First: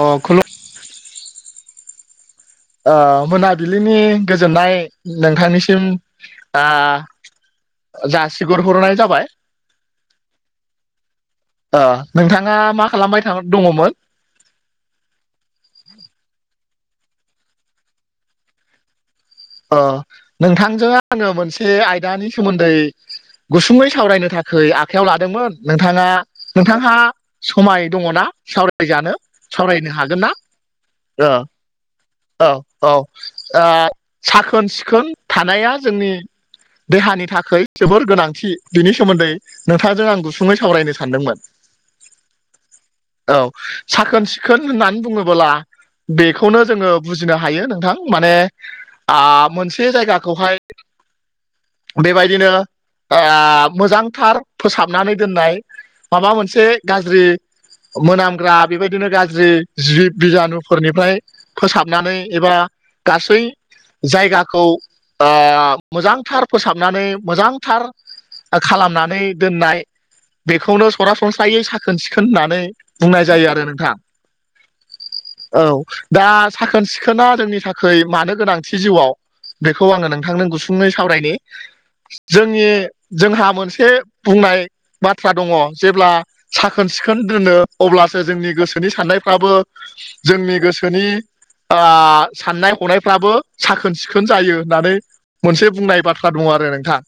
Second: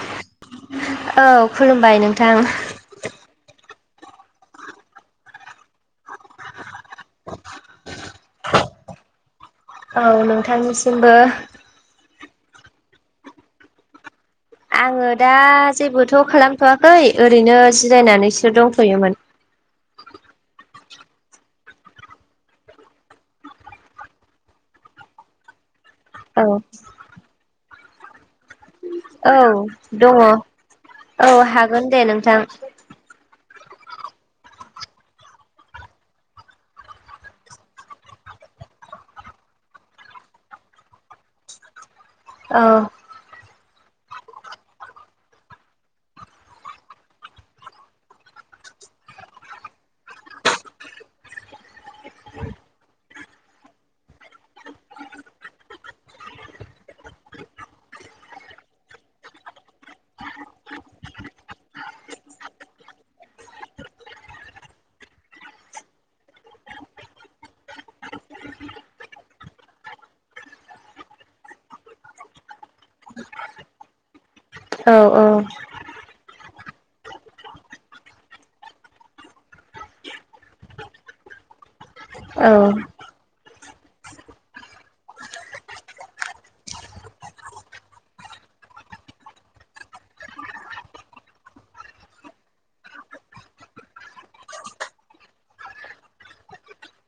ओ खु औ खुलुमबाय नोंथां मोनाबिलिनि गोजोननाय नोंथांनिसिम आ जासिगर हरनाय जाबाय औ नोंथांनिसिमबो नोंथाङा मा खालामबाय दङोमोन आङो दा जेबोथ' खालामथ'वाखै ओरैनो जिरायनानैसो दंथ'योमोन अ नोंथांजों ओ मोनसे आयदानि सोमोन्दै गुसुङै सावरायनो थाखाय आखायाव लादोंमोन नोंथाङा औ नोंथाङा समाय दङना सावराय जानो औ सावरायनो दङ हागोन ना औ हागोन दे नोंथां औ औ साखोन सिखोन थानाया जोंनि देहानि थाखाय जोबोर गोनांथि बिनि सोमोनदै नोंथांजों आं गुसुङै सावरायनो सानदोंमोन औ औ साखोन सिखोन होननानै बुङोबोला बेखौनो जोङो बुजिनो हायो नोंथां माने आ मोनसे जायगाखौहाय बेबायदिनो ओ मोजांथार फोसाबनानै दोननाय माबा मोनसे गाज्रि मोनामग्रा बेबायदिनो गाज्रि जि बिजानुफोरनिफ्राय फोसाबनानै एबा गासै जायगाखौ ओ मोजांथार फोसाबनानै मोजांथार खालामनानै दोननाय बेखौनो सरासनस्रायै साखोन सिखोन होननानै बुंनाय जायो आरो नोंथां औ औ औ दा साखोन सिखोना जोंनि थाखाय मानो गोनांथि जिउआव बेखौ आङो नोंथांनो गुसुंङै सावरायनि औ जोंनि जोंहा मोनसे बुंनाय बाथ्रा दङ जेब्ला साखोन सिखोन दोनो अब्लासो जोंनि गोसोनि साननायफ्राबो जोंनि गोसोनि आ साननाय हनाय फ्राबो साखोन सिखोन जायो होननानै मोनसे बुंनाय बाथ्रा दङ आरो नोंथां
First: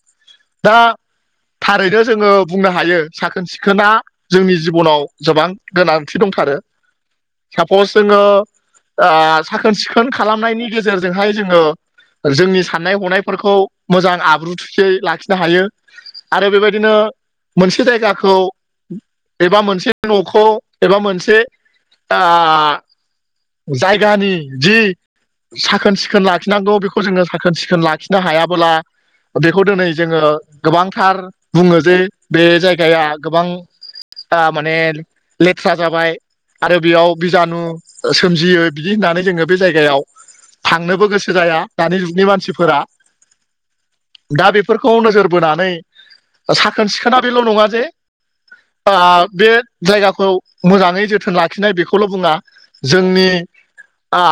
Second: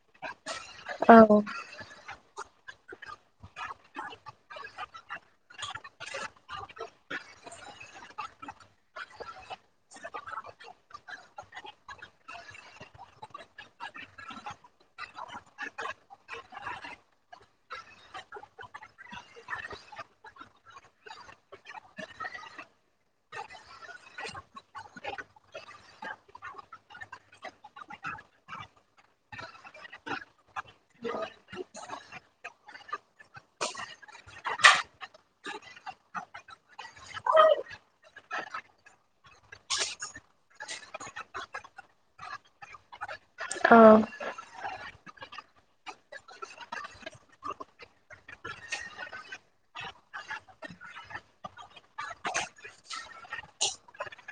दा औ ओरैनो जोङो बुंनो हायो साखोन सिखोना जोंनि जिबनाव गोबां गोनांथि दंथारो सापस जोङो आ साखोन सिखोन खालामनायनि गेजेरजोंहाय जोङो जोंनि साननाय हनायफोरखौ मोजां आब्रुथियै लाखिनो हायो आरो बेबायदिनो मोनसे जायगाखौ एबा मोनसे न'खौ एबा मोनसे जायगानि जि साखोन सिखोन लाखिनांगौ बेखौ जोङो साखोन सिखोन लाखिनो हायाबोला बेखौ दिनै जोङो गोबांथार बुङो जे बे जायगाया गोबां दा माने लेथ्रा जाबाय आरो बेयाव बिजानु सोमजियो बिदि होननानै जोङो बे जायगायाव थांनोबो गोसो जाया दानि जुगनि मानसिफोरा औ दा बेफोरखौ नोजोर बोनानै साखोन सिखोना बेल' नङा जे आ बे जायगाखौ मोजाङै जोथोन लाखिनाय बेखौल' बुङा जोंनि ओ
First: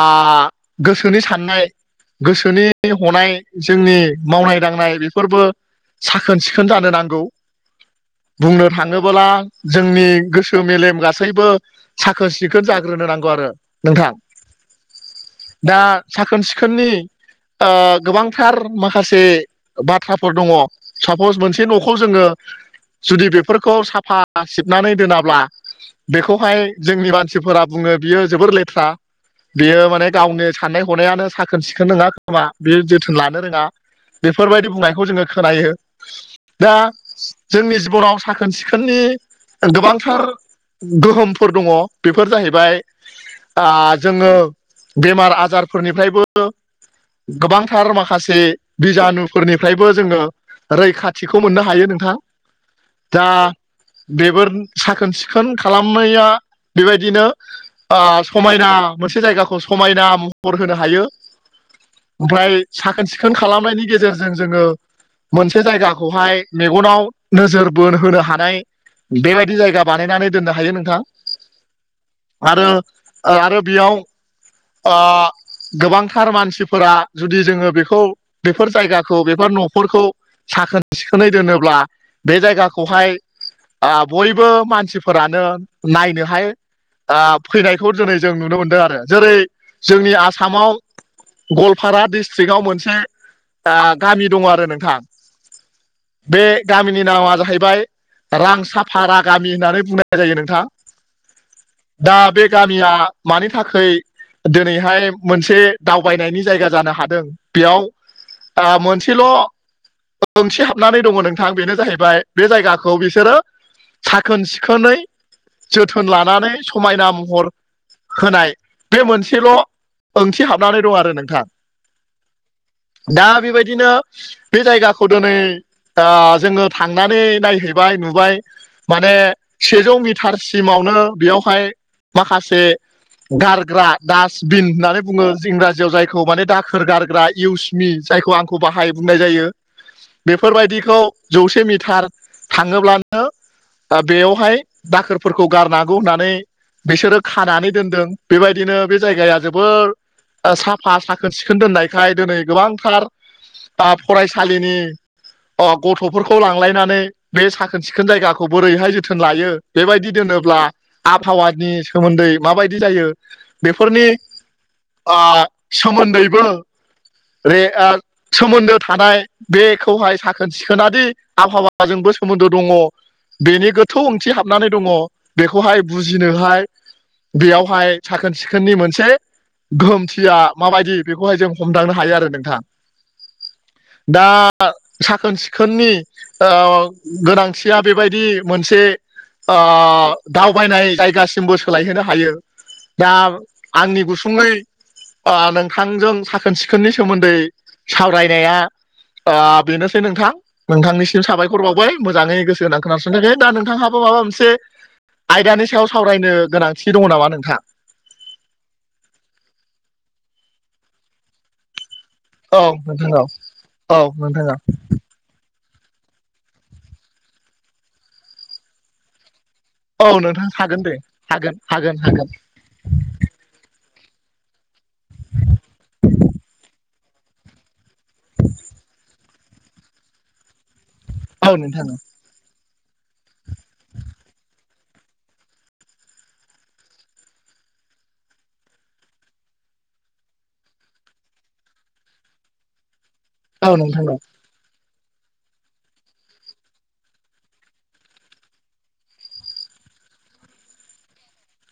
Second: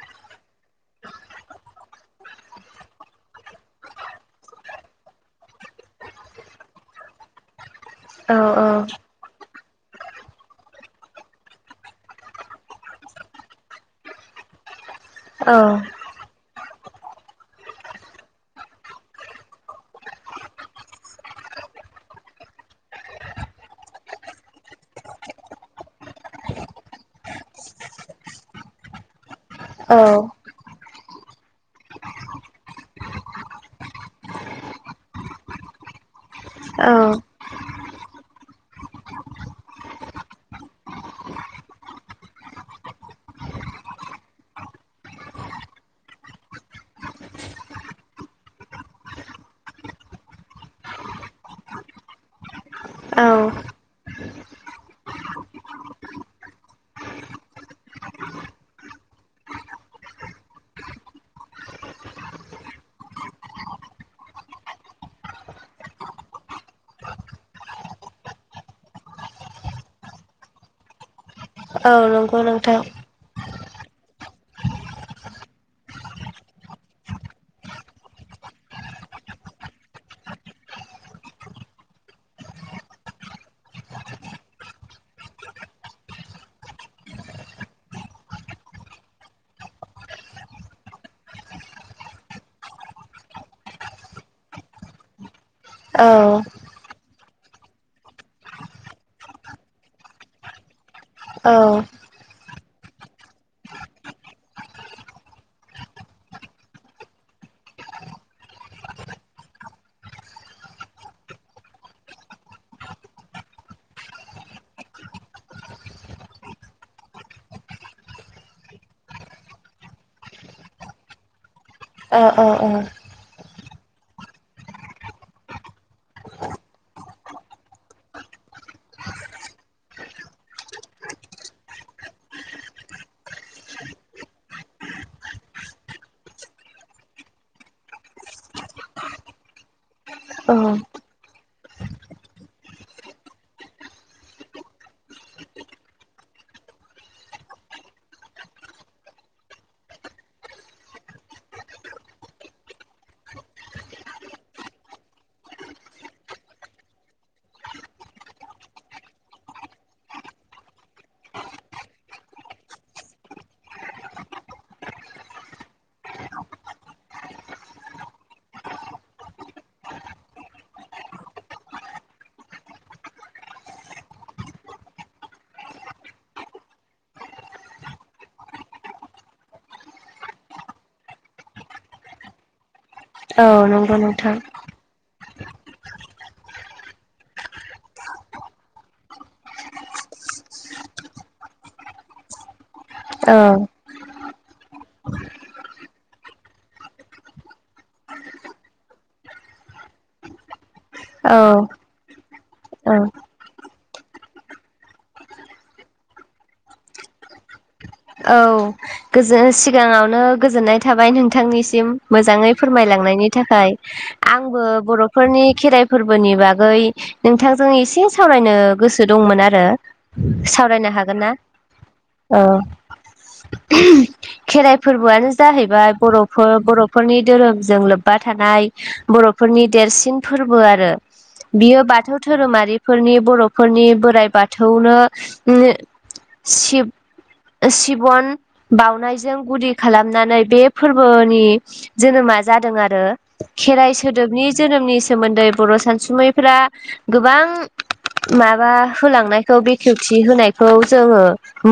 गोसोनि साननाय गोसोनि हनाय जोंनि मावनाय दांनाय बेफोरबो साखोन सिखोन जानो नांगौ औ बुंनो थाङोबोला जोंनि गोसो मेलेम गासैबो साखोन सिखोन जाग्रोनो नांगौ आरो नोंथां दा साखोन सिखोननि गोबांथार माखासे बाथ्राफोर दंङो सापज मोनसे न'खौ जोंङो जुदि बेफोरखौ साफा सिबनानै दोनाब्ला बेखौहाय जोंनि मानसिफोरा बुंङो बियो जोबोर लेथ्रा बियो माने गावनो साननाय हनायानो साखोन सिखोन नोङा खोमा बे जोथोन लानो रोंङा बेफोरबायदि बुंनायखौ जोंङो खोनायो दा औ जोंनि जिबनाव साखोन सिखोननि गोबांथार गोहोमफोर दङ बेफोर जाहैबाय जोंङो बेमार आजार बाजारफोरनिफ्रायबो गोबांथार माखासे बिजानुफोरनिफ्रायबो जोंङो रैखाथिखौ मोननो हायो नोंथां। दा औ बेफोर साखोन सिखोन खालामनाया बेबायदिनो समायना मोनसे जायगाखौ समायना महर होनो हायो। ओमफ्राय साखोन सिखोन खालामनायनि गेजेरजों जोंङो मोनसे जायगाखौहाय मेगनाव नोजोर बोन होनो हानाय बेबायदि जायगा बानायनानै दोननो हायो नोंथां। औ नंगौ आरो नोंथां आरो बेयाव ओ गोबांथार मानसिफोरा जुदि जोंङो बेखौ बेफोर जायगाखौ बेफोर न'फोरखौ साखोन सिखोनै दोनोब्ला बे जायगाखौहाय आ बयबो मानसिफोरानो नायनो हाय फैनायखौ दिनै जों नुनो मोनदों आरो जेरै जोंनि आसामाव गवालपारा डिस्ट्रिकआव मोनसे ओ गामि दंङो आरो नोंथां औ बे गामिनि नामा जाहैबाय रांसाफारा गामि होननानै बुंनाय जायो नोंथां। औ दा बे गामिया मानि थाखाय दिनैहाय मोनसे दावबायनायनि जायगा जानो हादों बेयाव ओ मोनसेल' ओंथि हाबनानै दंङो नोंथां बेनो जाहैबाय बे जायगाखौ बिसोरो साखोन सिखोनै जोथोन लानानै समायना महर होनाय बे मोनसेल' ओंथि हाबनानै दं आरो नोंथां। ओ ओ ओ दा बेबायदिनो बे जायगाखौ दिनै जोंङो थांनानै नायहैबाय नुबाय माने सेजौ मिटारसिमावनो बेयावहाय माखासे गारग्रा डास्टबिन होननानै बुङो इंराजियाव जायखौ माने दाखोर गारग्रा इउसमि जायखौ आंखौ बाहाय बुंनाय जायो। औ बेफोरबायदिखौ जौसे मिटार थाङोब्लानो दा बेयावहाय दाखोरफोरखौ गारनांगौ होननानै बिसोरो खानानै दोनदों बेबायदिनो बे जायगाया जो सोर साफा साखोन सिखोन दोननायखाय दिनै गोबांथार फरायसालिनि गथ'फोरखौ लांलायनानै बे साखोन सिखोन जायगाखौ बोरैहाय जोथोन लायो बेबायदि दोनोब्ला आबहावानि सोमोन्दै माबायदि जायो बेफोरनि ओ सोमोन्दैबो दे ओ सोमोन्दो थानाय बेखौहाय साखोन सिखोनाद आबहावाजोंबो सोमोन्दो दंङो। बेनि गोथौ ओंथि हाबनानै दंङो बेखौहाय बुजिनोहाय बेयावहाय साखोन सिखोननि मोनसे गोहोमथिया माबायदि बेखौहाय जों हमदांनो हायो आरो नोंथां। औ नंगौ दा नोंथां। साखोन सिखोननि गोनांथिया बेबायदि मोनसे ओ दावबायनाय जायगासिमबो सोलायहोनो हायो दा औ आंनि गु सुङै नोंथांजों साखोन सिखोननि सोमोन्दै सावरायनाया बेनोसै नोंथां नोंथांनिसिम औ साबायखर बावबाय मोजाङै गोसो होनानै औ खोनासंनाखै दा नोंथांहाबो माबा मोनसे आयदानि सायाव सावरायनो गोनांथि दङ नामा नोंथा औ गोजोन सिगाङावनो गोजोननाय थाबाय नोंथांनिसिम मोजाङै औ नोंथां औ फोरमायलांनायनि थाखाय औ नोंथां औ आंबो बर' फोरनि खेराइ फोरबोनि बागै नोंथांजों एसे सावरायनो गोसो दंमोन आरो औ नोंथां दे सावरायनो हागोन ना हागोन हागोन औ [unintelligible] खेराइ फोरबोयानो जाहैबाय बर'फोर बर'फोरनि धोरोमजों लोब्बा थानाय बर'फोरनि देरसिन फोरबो आरो औ बियो नोंथां बाथौ दोरोमारिफोरनि बर'फोरनि बोराइ बाथौनो सिब सिबन बाउनायजों गुदि खालामनानै बे फोरबोनि जोनोमा जादों आरो औ खेराइ नोंथां औ सोदोबनि जोनोमनि सोमोनदै बर' सानसुमैफोरा गोबां माबा होलांनायखौ बेखेवथि होनायखौ जोङो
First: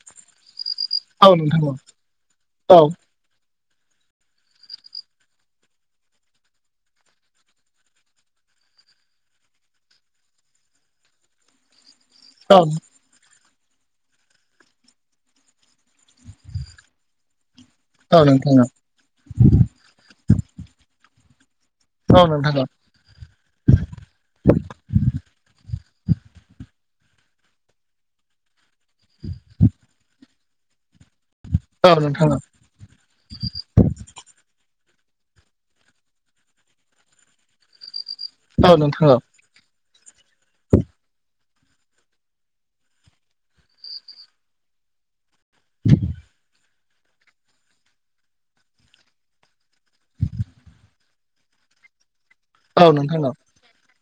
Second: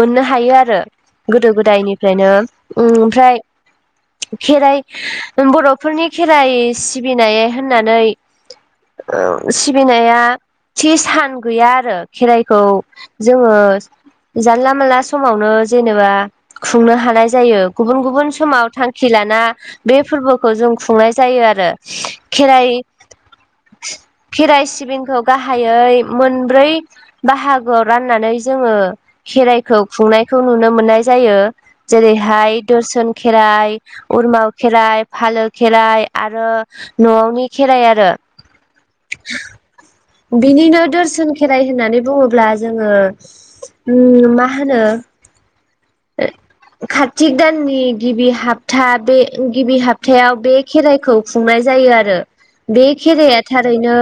मोननो हायो आरो औ नोंथां औ दायनिफ्रायनो औ ओमफ्राय खेराइ बर'फोरनि खेराइ सिबिनाय होननानै सिबिनाया थि सान गैया आरो। खेराइखौ जोङो जानला मोनला समावनो जेनेबा खुंनो हानाय जायो गुबुन औ गुबुन नोंथां औ समाव थां खि लाना बे फोरबोखौ जों खुंनाय जायो आरो औ खेराइ [inaudible] खेराइ सिबिंखौ गाहायै मोनब्रै बाहागोयाव राननानै जोङो खेराइखौ खुंनायखौ नुनो मोननाय जायो औ नोंथां औ नोंथां औ नोंथां औ जेरैहाय दोरसन खेराइ उरमाव खेराइ फालो खेराइ आरो न'आवनि खेराइ आरो औ नोंथां औ ए [unintelligible] बिनिनो दोरसोन खेराइ होननानै बुङोब्ला जोङो ओम मा होनो कार्तिक दाननि गिबि हपथा बे गिबि हपथायायाव बे खेराइखौ खुंनाय जायो आरो बे खेराया थारैनो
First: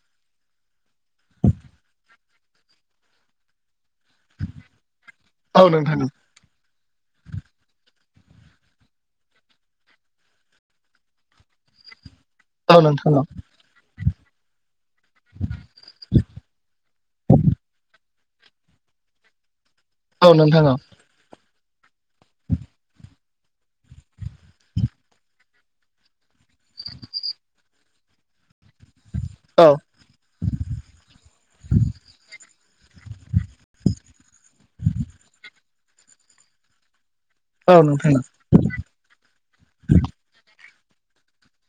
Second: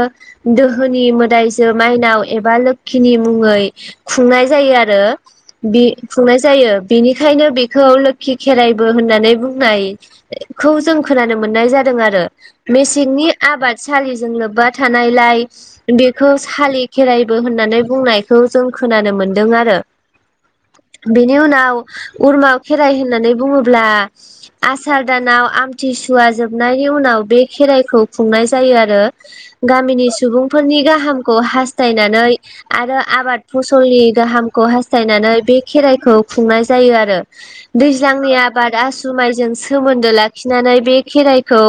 दो सोरगोनि मोदाइजो माइनाव एबा लोखिनि मुङै खुंनाय जायो आरो बि खुंनाय जायो बेनिखायनो बेखौ लोखि खेराइबो होननानै बुंनाय खौ जों खोनानो मोननाय जादों आरो मेसेंनि आबाद सालिजों लोबबा थानायलाय बेखौ सालि खेराइबो होननानै बुंनायखौ जों खोनानो मोनदों आरो औ नोंथा औ बेनि उनाव उरमाव खेराइ होननानै बुङोब्ला आसार दानाव आमथिसुवा जोबनायनि उनाव बे खेराइखौ खुंनाय जायो आरो गामिनि सुबुंफोरनि गाहामखौ हास्थायनानै आरो आबाद फसलनि गाहामखौ हासथायनानै बे खेराइखौ खुंनाय जायो आरो नोंथां दैज्लांनि आबाद आसु माइजों सोमोनदो लाखिनानै बे खेराइखौ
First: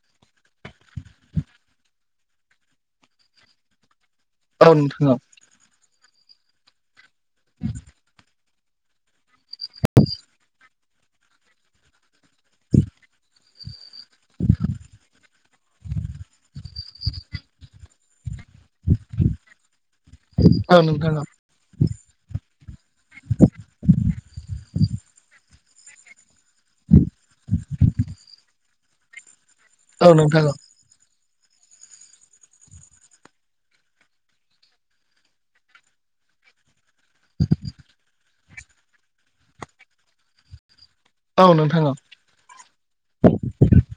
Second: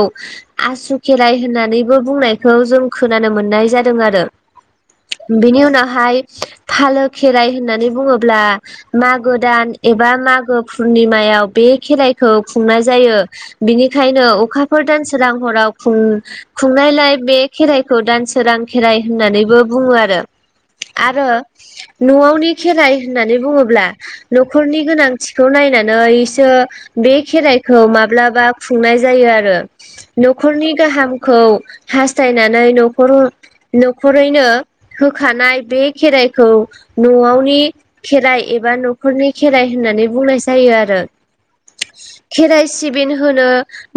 आसु खेराइ होननानैबो बुंनायखौ जों खोनानो मोननाय जादों आरो औ नोंथां औ बिनि उनावहाय फालो खेराइ होननानै बुङोब्ला मागो दान एबा मागो पुरनिमायाव बे खेराइखौ खुंनाय जायो बिनिखायनो अखाफोर दानसोरां हराव खुंनायलाय बे खेराइ खौ दानसोरां खेराइ होननानैबो बुङो आरो औ नोंथां औ आरो न'आवनि खेराइ होननानै बुङोब्ला न'खरनि गोनांथिखौ नायनानैसो बे खेराइखौ माब्लाबा खुंनाय जायो आरो न'खरनि गाहामखौ हास्थायनानै न'खरैनो होखानाय बे खेराइखौ न'आवनि खेराइ एबा न'खरनि खेराइ होननानै बुंनाय जायो आरो [inaudible] खेराइ सिबिन होनो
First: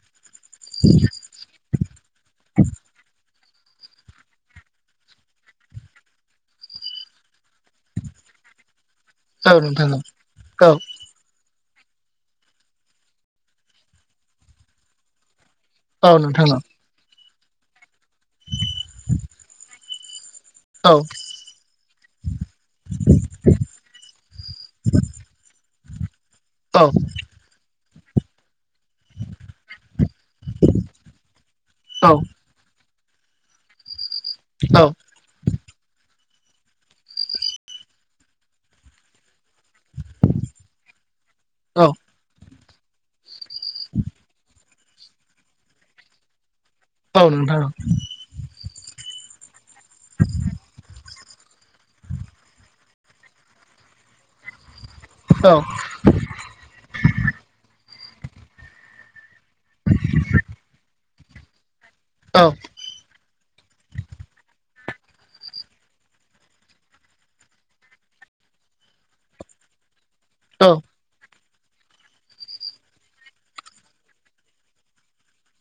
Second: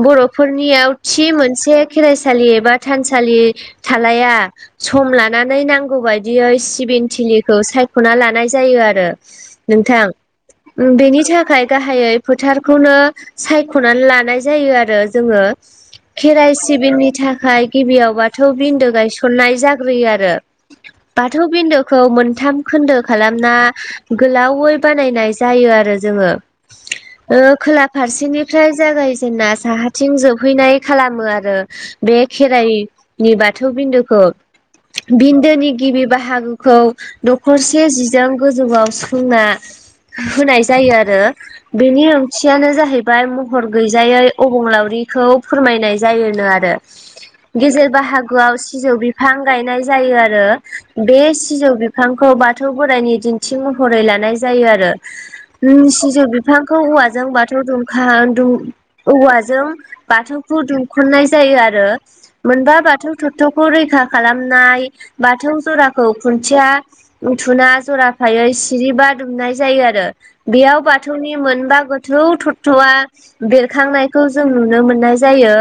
बर'फोरनियाव थि मोनसे खेराइसालि एबा थानसा सालि थालाया सम लानानै नांगौ बायदियै सिबिन थिलिखौ सायख'ना लानाय जायो आरो नोंथां बेनि थाखाय गाहायै फोथारखौनो सायख'नानै लानाय जायो आरो जोङो नोंथां खेराइ औ सिबिंनि थाखाय गिबियाव बाथौ बिन्दो गायसननाय जाग्रोयो आरो औ बाथौ बिनदोखौ मोनथाम खोनदो खालामना गोलावै बानायनाय जायो आरो जोङो औ' ओ खोला फारसेनिफ्राय जागायजेनना साहाथिं जोबहैनाय खालामो आरो औ बे खेराइनि बाथौ बिन्दुखौ औ बिन्दोनि गिबि बाहागोखौ नखरसे जिजों गोजौआव सोंना होनाय जायो आरो औ बेनि खियानो जाहैबाय महर गैजायै अबंलावरिखौ फोरमायनाय जायोनो आरो औ नोंथां गेजेर बाहागोआव सिजौ बिफां गायनाय जायो आरो बे सिजौ बिफांखौ बाथौ बोराइनि दिन्थि महरै लानाय जायो आरो औ सिजौ बिफांखौ औवाजों बाथौ दुमखा दुम औवाजों बाथौखौ दुंखननाय जायो आरो औ मोनबा बाथौ बाथौखौ रैखा खालामनाय बाथौ जराखौ खुन्थिया उथुना जराफायै सिरिबा दुमनाय जायो आरो औ बेयाव बाथौनि मोनबा गोथौ थ्थआ बेरखांनायखौ जों नुनो मोननाय जायो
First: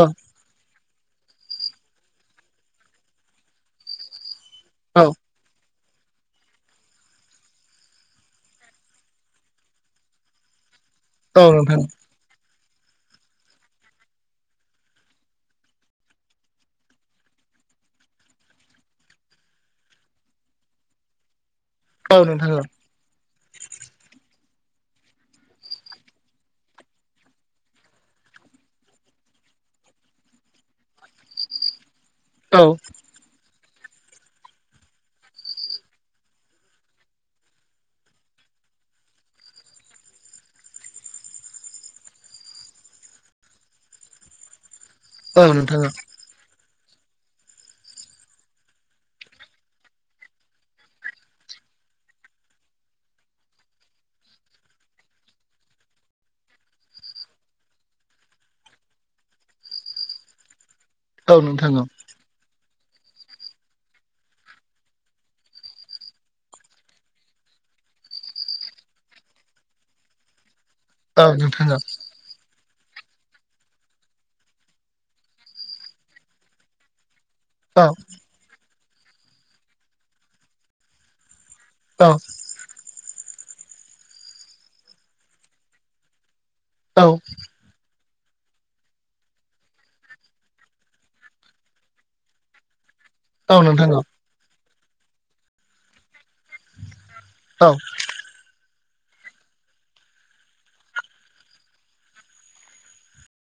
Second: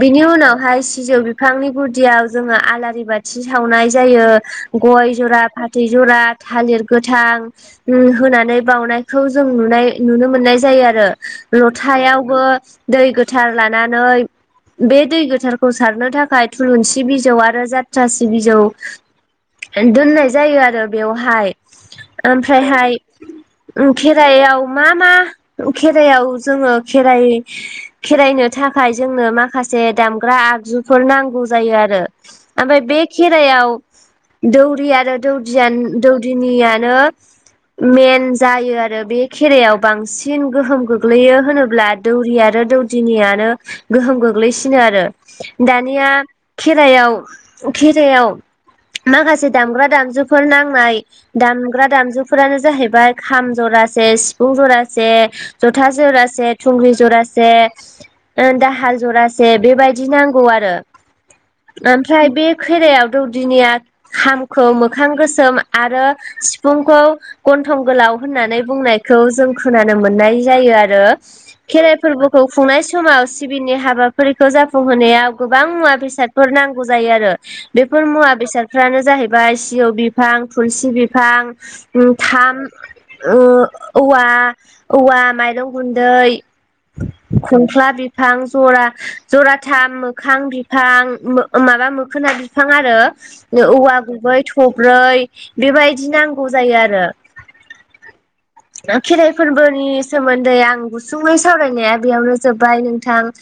बेनि उन उनावहाय सिजौ बिफांनि गुदियाव जोङो आलारि बाथि सावनाय जायो औ गय जरा फाथै जरा थालिर गोथां होनानै बावनायखौ जों नुनाय नुनो मोननाय जायो आरो औ नोंथां लथायावबो दै गोथार लानानै बे दै गो थारखौ सारनो थाखाय थुलुंसि बिजौ आरो जत्रासि बिजौ दोननाय जायो आरो बेवहाय औ नोंथां ओमफ्रायहाय खेराइआव मा मा खेराइायाव जोङो खेराइ खेराइनो थाखाय जोंनो माखासे दामग्रा आगजुफोर नांगौ जायो आरो औ ओमफ्राय बे खेराइायाव दौरि आरो दौदिय दौदिनियानो मेन जायो आरो बे खेरायाव बांसिन गोहोम गोग्लैयो होनोब्ला दौरि आरो दौदिनियानो गोहोम गोग्लैसिनो आरो औ नोंथां दानिया खेरायाव खेराइायाव माखासे दामग्रा दामजुफोर नांनाय दामग्रा दामजुफोरानो जाहैबाय खाम जरासे सिफुं जरासे जथा जरासे थुंग्रि जरासे दाहाल जरा से बेबायदि नांगौ आरो औ नोंथां औ ओमफ्राय बे खेरायाव दौदिनिया खामखौ मोखां गोसोम आरो सिफुंखौ गन्थं गोलाव होननानै बुंनायखौ जों खोनानो मोननाय जायो आरो औ नोंथां औ खेराइ फोरबोखौ खुंनाय समाव सिबिनि हाबा फोरखौ जाफुंहोनायाव गोबां मुवा बेसादफोर नांगौ जायो आरो औ बेफोर मुवा बेसाद फ्रानो जाहैबाय सिजौ बिफां थुलसि बिफां औ उम थाम उम औव औवा माइरं गुन्दै खंख्ला बिफां जरा जराथाम मोखां बिफां मो माबा मोखोना बिफां आरो औ नोंथां औवा गुबै थब्रै बेबायदि नांगौ जायो आरो औ खेराइ फोरबोनि सोमोन्दै आं गुसुङै सावरायनाया बेयावनो जोब्बाय नोंथां